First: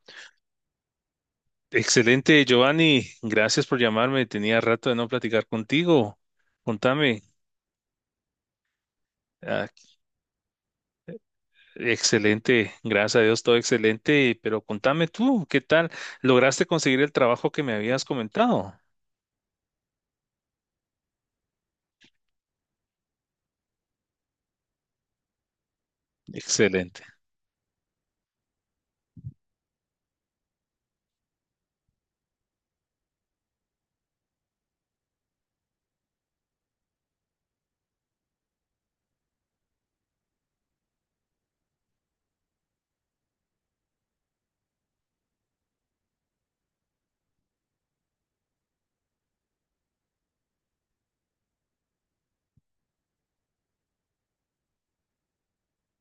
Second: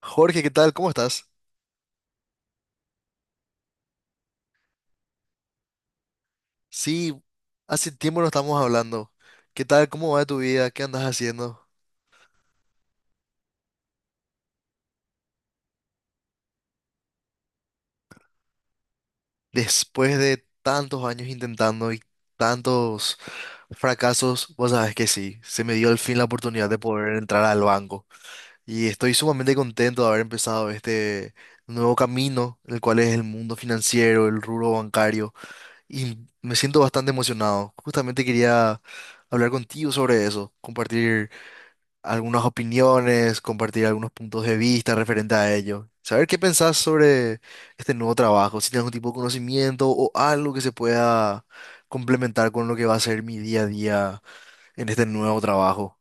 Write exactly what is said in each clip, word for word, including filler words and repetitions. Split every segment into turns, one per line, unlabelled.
Jorge, ¿qué tal? ¿Cómo estás?
Excelente, Giovanni. Gracias por llamarme. Tenía rato de no platicar contigo.
Sí,
Contame.
hace tiempo no estamos hablando. ¿Qué
Ah,
tal? ¿Cómo va tu vida? ¿Qué andas haciendo?
excelente. Gracias a Dios, todo excelente. Pero contame tú, ¿qué tal? ¿Lograste conseguir el trabajo que me habías comentado?
Después de tantos años intentando y tantos fracasos, vos sabes que sí, se me dio al fin la oportunidad de
Excelente.
poder entrar al banco. Y estoy sumamente contento de haber empezado este nuevo camino, el cual es el mundo financiero, el rubro bancario. Y me siento bastante emocionado. Justamente quería hablar contigo sobre eso, compartir algunas opiniones, compartir algunos puntos de vista referente a ello. Saber qué pensás sobre este nuevo trabajo, si tienes algún tipo de conocimiento o algo que se pueda complementar con lo que va a ser mi día a día en este nuevo trabajo.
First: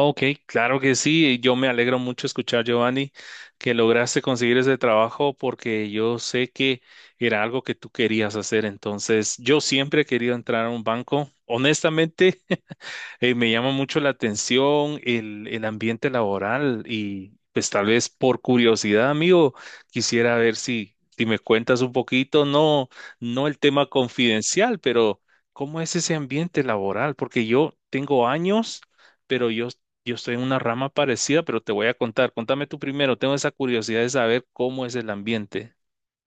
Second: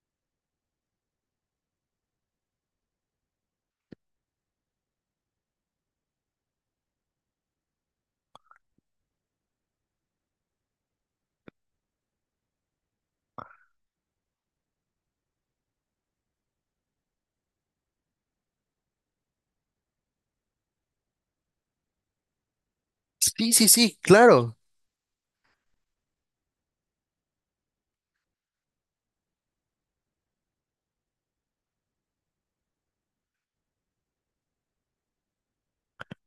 Ok, claro que sí. Yo me alegro mucho escuchar, Giovanni, que lograste conseguir ese trabajo porque yo sé que era algo que tú querías hacer. Entonces, yo siempre he querido entrar a un banco. Honestamente, Eh, me llama mucho la atención el, el ambiente laboral y pues tal vez por curiosidad, amigo, quisiera ver si, si me cuentas un poquito, no, no
Sí,
el
sí,
tema
sí, claro.
confidencial, pero ¿cómo es ese ambiente laboral? Porque yo tengo años, pero yo, yo estoy en una rama parecida, pero te voy a contar. Contame tú primero, tengo esa curiosidad de saber cómo es el ambiente.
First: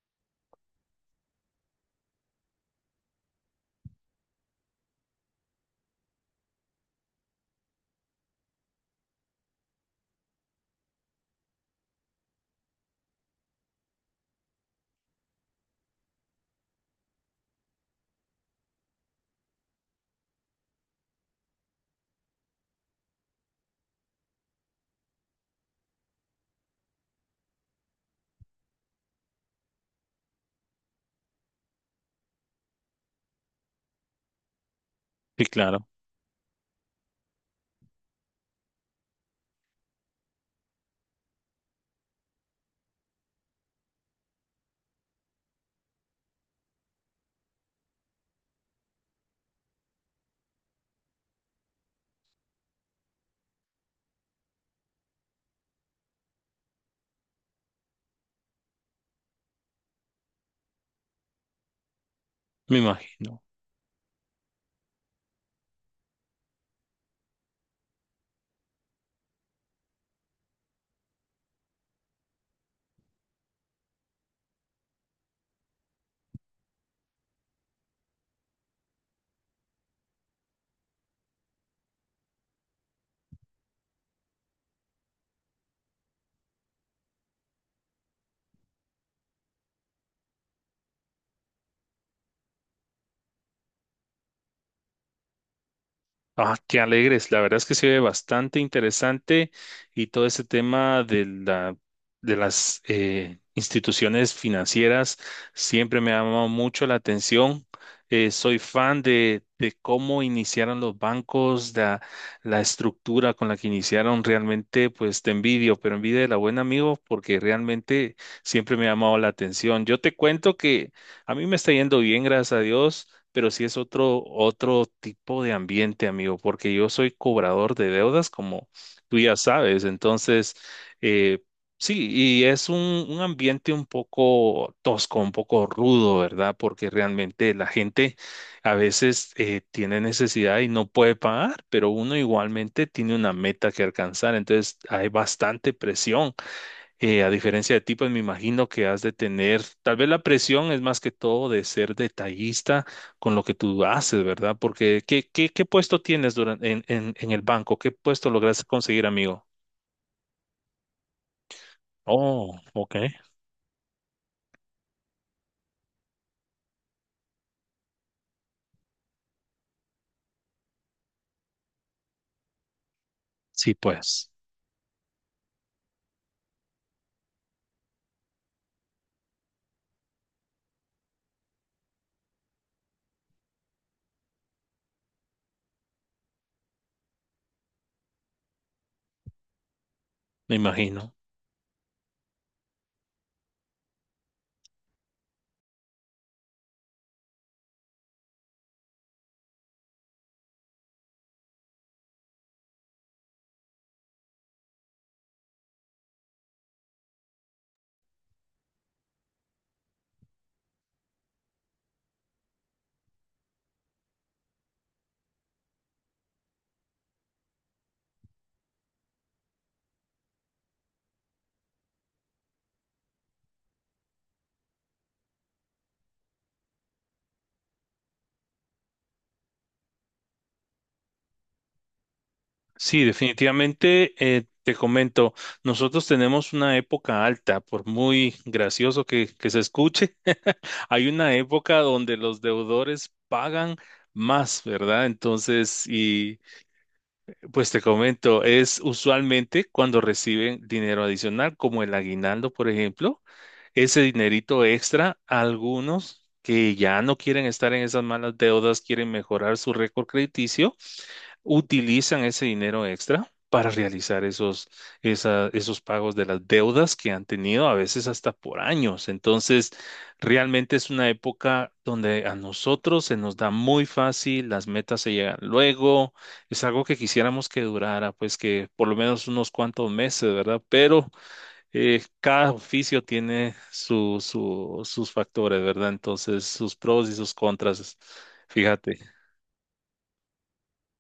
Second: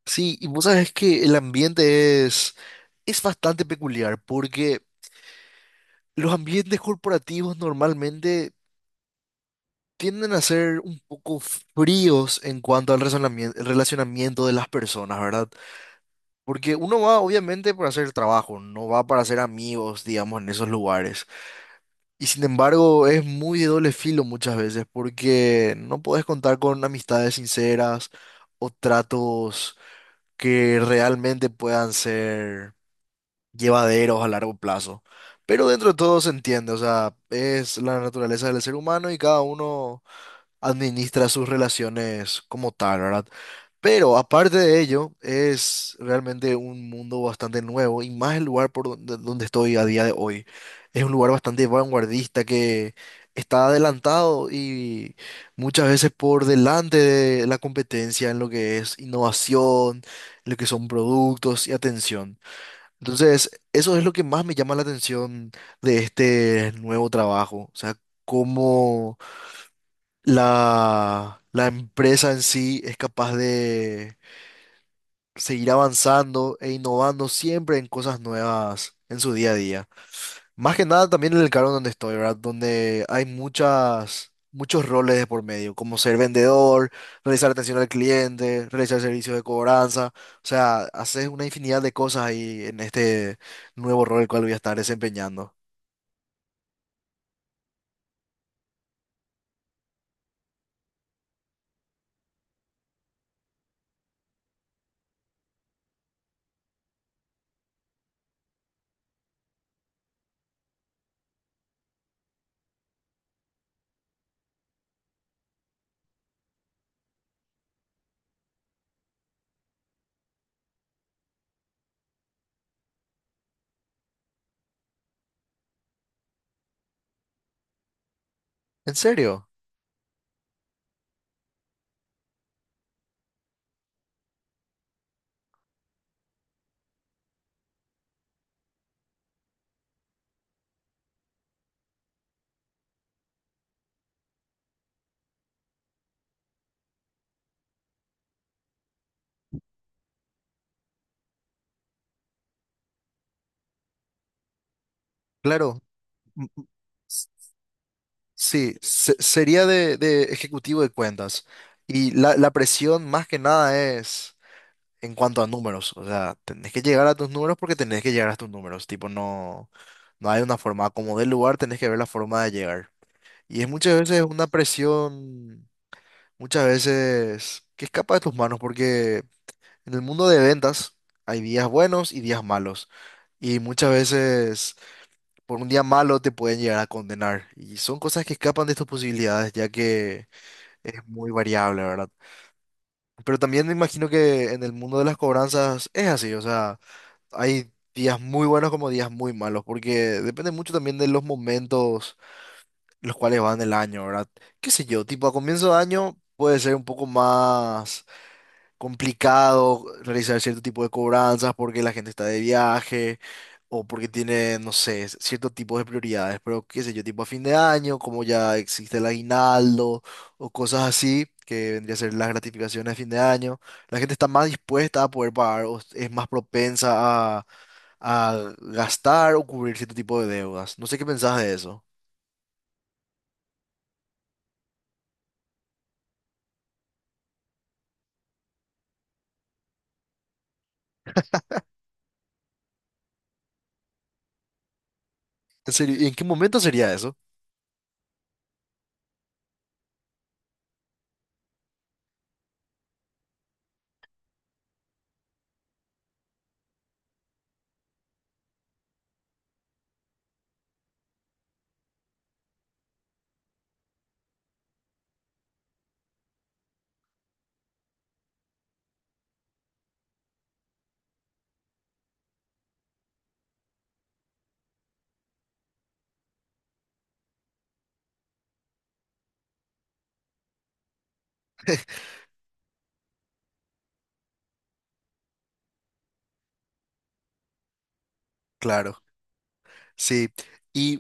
Sí, y vos sabes que el ambiente es, es bastante peculiar porque los ambientes corporativos normalmente tienden a ser un poco fríos en cuanto al razonamien- el relacionamiento de las personas, ¿verdad? Porque uno va obviamente para hacer el trabajo, no va para hacer amigos, digamos, en esos lugares. Y sin embargo, es muy de doble filo muchas veces, porque no podés contar con amistades sinceras o tratos que realmente puedan ser llevaderos a largo plazo.
Sí,
Pero
claro,
dentro de todo se entiende, o sea, es la naturaleza del ser humano y cada uno administra sus relaciones como tal, ¿verdad? Pero aparte de ello, es realmente un mundo bastante nuevo y más el lugar por donde, donde estoy a día de hoy. Es un lugar bastante vanguardista que está adelantado y muchas veces por delante de la competencia en lo que es innovación, en lo que son productos y atención.
me imagino.
Entonces, eso es lo que más me llama la atención de este nuevo trabajo. O sea, cómo la, la empresa en sí es capaz de seguir avanzando e innovando siempre en cosas nuevas en su día a día. Más que nada también en el cargo donde estoy, ¿verdad? Donde hay muchas, muchos roles de por medio, como ser vendedor, realizar atención al cliente, realizar servicios de cobranza. O sea, haces una infinidad de cosas ahí en este nuevo rol el cual voy a estar desempeñando.
Ah, qué alegres. La verdad es que se ve bastante interesante y todo ese tema de la, de las eh, instituciones financieras siempre me ha llamado mucho la atención. Eh, soy fan de, de cómo iniciaron los bancos, la, la estructura con la que iniciaron. Realmente, pues te envidio, pero envidia de la buena amigo porque realmente siempre me ha llamado la atención. Yo te cuento que a mí me está yendo bien, gracias a Dios, pero sí es otro, otro tipo de ambiente, amigo, porque yo soy cobrador de deudas, como
¿En
tú ya
serio?
sabes. Entonces, eh, sí, y es un, un ambiente un poco tosco, un poco rudo, ¿verdad? Porque realmente la gente a veces eh, tiene necesidad y no puede pagar, pero uno igualmente tiene una meta que alcanzar. Entonces, hay bastante presión eh, a diferencia de ti, pues me imagino que has de tener, tal vez la presión es más que todo de ser detallista con lo que tú haces, ¿verdad? Porque, ¿qué, qué, qué
Claro.
puesto tienes
m-
durante, en, en, en el banco? ¿Qué puesto lograste
Sí,
conseguir,
se-
amigo?
sería de, de ejecutivo de cuentas. Y la, la
Oh, ok.
presión más que nada es en cuanto a números. O sea, tenés que llegar a tus números porque tenés que llegar a tus números. Tipo, no, no hay una forma. Como del lugar, tenés que ver la forma de llegar. Y es
Sí,
muchas veces
pues,
una presión, muchas veces que escapa de tus manos porque en el mundo de ventas hay días buenos y días malos. Y muchas veces por un día malo te pueden llegar a condenar. Y son cosas que escapan de tus posibilidades, ya que
me
es
imagino.
muy variable, ¿verdad? Pero también me imagino que en el mundo de las cobranzas es así, o sea, hay días muy buenos como días muy malos, porque depende mucho también de los momentos los cuales van el año, ¿verdad? ¿Qué sé yo? Tipo, a comienzo de año puede ser un poco más complicado realizar cierto tipo de cobranzas porque la gente está de viaje o porque tiene, no sé, cierto tipo de prioridades, pero qué sé yo, tipo a fin de año, como ya existe el aguinaldo o cosas así, que vendría a ser las gratificaciones de fin de año, la gente está más dispuesta a poder pagar o es más propensa a, a gastar o cubrir cierto tipo de deudas. No sé qué pensás de eso.
Sí, definitivamente, eh, te comento, nosotros tenemos una época alta, por muy gracioso que, que se escuche, hay una época donde los deudores pagan más, ¿verdad?
En
Entonces,
serio, ¿y en qué
y...
momento sería eso?
Pues te comento, es usualmente cuando reciben dinero adicional, como el aguinaldo, por ejemplo, ese dinerito extra, algunos que ya no quieren estar en esas malas deudas, quieren mejorar su récord crediticio, utilizan ese dinero extra para realizar esos, esa- esos pagos de las deudas que han tenido a veces hasta por años. Entonces, realmente es una época donde a nosotros se nos da muy fácil, las metas se llegan luego, es algo que quisiéramos que durara, pues que por lo menos unos cuantos meses, ¿verdad? Pero eh, cada oficio tiene su, su- sus factores, ¿verdad? Entonces, sus pros y sus contras, fíjate.
Claro, sí. Y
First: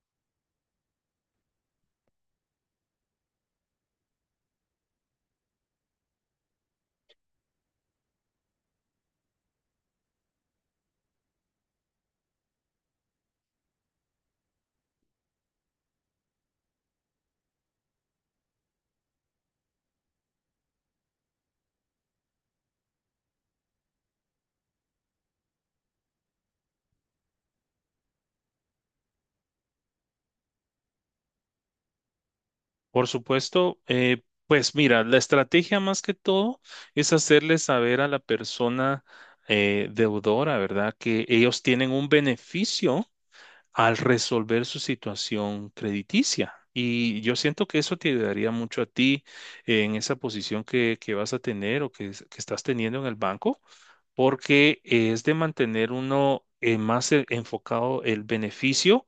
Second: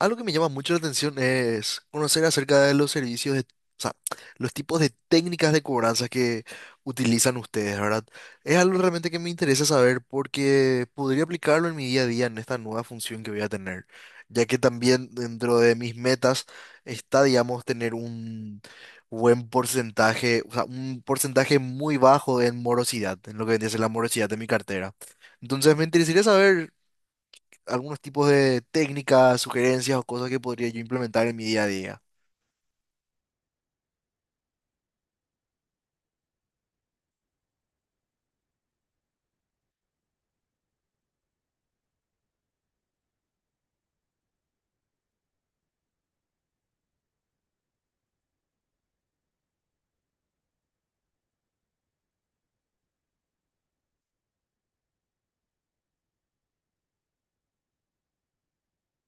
algo que me llama mucho la atención es conocer acerca de los servicios de, o sea, los tipos de técnicas de cobranza que utilizan ustedes, ¿verdad? Es algo realmente que me interesa saber porque podría aplicarlo en mi día a día en esta nueva función que voy a tener, ya que también dentro de mis metas está, digamos, tener un buen porcentaje, o sea, un porcentaje muy bajo en morosidad, en lo que vendría a ser la morosidad de mi cartera. Entonces me interesaría saber algunos tipos de técnicas, sugerencias o cosas que podría yo implementar en mi día a día.
Por supuesto, eh, pues mira, la estrategia más que todo es hacerle saber a la persona eh, deudora, ¿verdad? Que ellos tienen un beneficio al resolver su situación crediticia. Y yo siento que eso te ayudaría mucho a ti en esa posición que, que vas a tener o que, es- que estás teniendo en el banco, porque es de mantener uno eh, más e- enfocado el beneficio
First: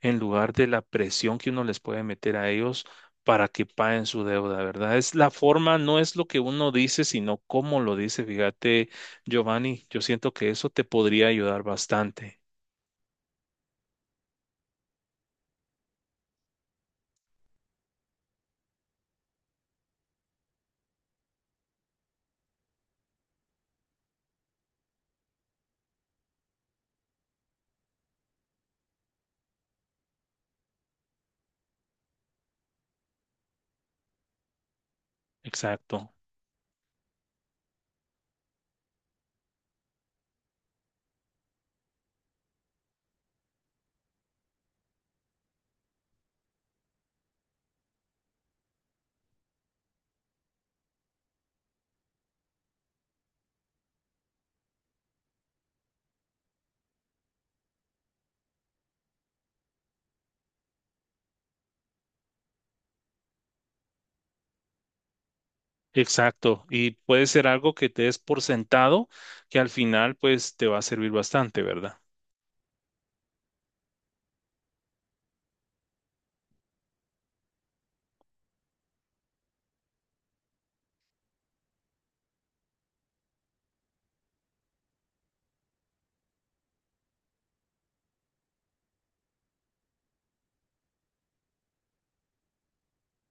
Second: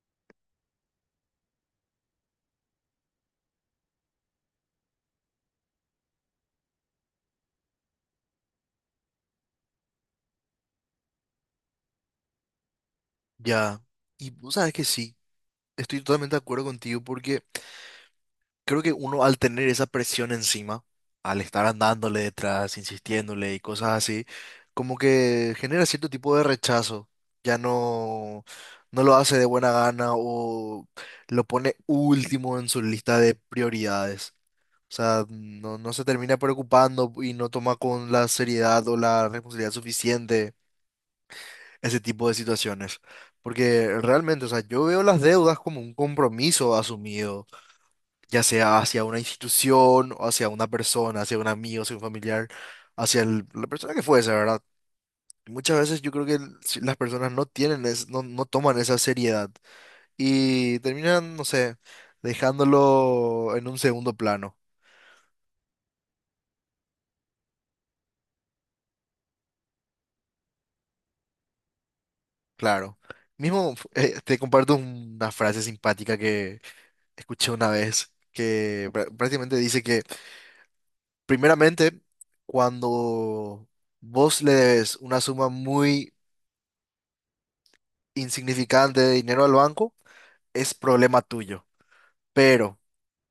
en lugar de la presión que uno les puede meter a ellos para que paguen su deuda, ¿verdad? Es la forma, no es lo que uno dice, sino cómo lo dice. Fíjate, Giovanni, yo siento que eso te podría ayudar bastante.
Ya. Y vos sabes que sí, estoy totalmente de acuerdo contigo porque creo que uno al tener esa presión encima, al estar andándole detrás, insistiéndole y cosas así, como que genera cierto tipo de rechazo. Ya no, no lo hace de buena gana o lo pone último en su lista de prioridades. O sea, no, no se
Exacto.
termina preocupando y no toma con la seriedad o la responsabilidad suficiente ese tipo de situaciones. Porque realmente, o sea, yo veo las deudas como un compromiso asumido, ya sea hacia una institución o hacia una persona, hacia un amigo, hacia un familiar, hacia el- la persona que fuese, ¿verdad? Muchas veces yo creo que el- si las personas no tienen, es- no, no toman esa seriedad y terminan, no sé, dejándolo en un segundo plano.
Exacto, y puede ser algo que te des por sentado, que al final pues te va a servir bastante, ¿verdad?
Claro. Mismo, eh, te comparto una frase simpática que escuché una vez, que prá- prácticamente dice que, primeramente, cuando vos le debes una suma muy insignificante de dinero al banco, es problema tuyo. Pero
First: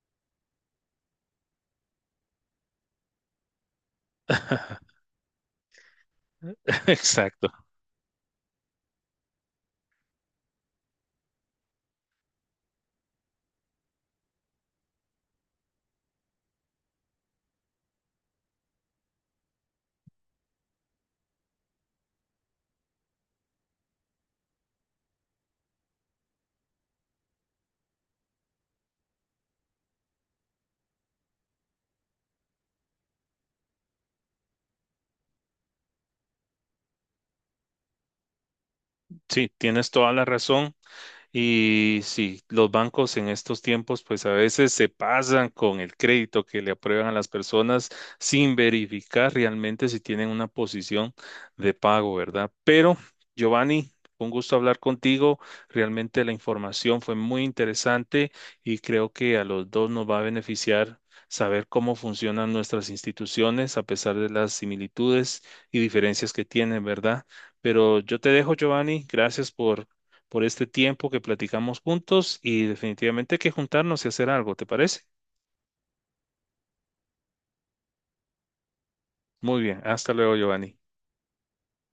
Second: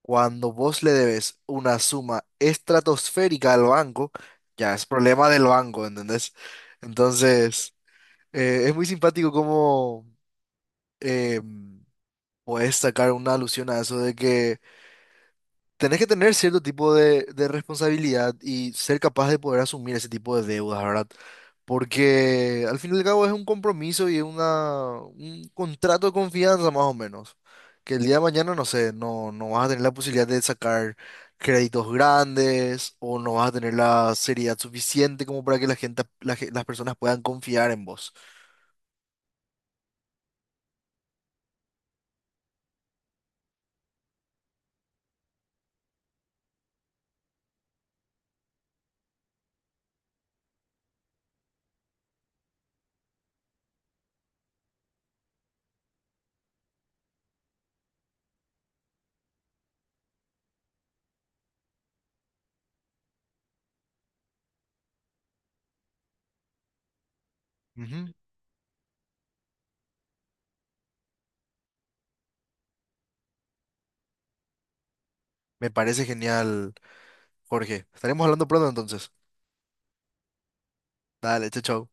cuando vos le debes una suma estratosférica al banco, ya es problema del banco, ¿entendés?
Exacto,
Entonces, eh, es muy simpático como puedes sacar una alusión a eso de que tenés que tener cierto tipo de de responsabilidad y ser capaz de poder asumir ese tipo de deudas, ¿verdad? Porque al fin y al cabo es un compromiso y es una, un contrato de confianza más o menos. Que el día de mañana, no sé, no, no vas a tener la posibilidad de sacar créditos grandes o no vas a tener la seriedad suficiente como para que la gente, la ge- las personas puedan confiar en vos.
sí, tienes toda la razón. Y sí, los bancos en estos tiempos pues a veces se pasan con el crédito que le aprueban a las personas sin verificar realmente si tienen una posición de pago, ¿verdad? Pero Giovanni, un gusto hablar contigo. Realmente la información fue muy interesante y creo que a los dos nos va a beneficiar saber cómo funcionan nuestras instituciones a pesar de las similitudes y diferencias que tienen, ¿verdad? Pero
Ujú.
yo te dejo, Giovanni. Gracias por por este tiempo que platicamos juntos y definitivamente hay que juntarnos y hacer algo, ¿te parece?
Me parece genial, Jorge. Estaremos hablando pronto entonces.
Muy bien, hasta luego, Giovanni.
Dale, chao, chao.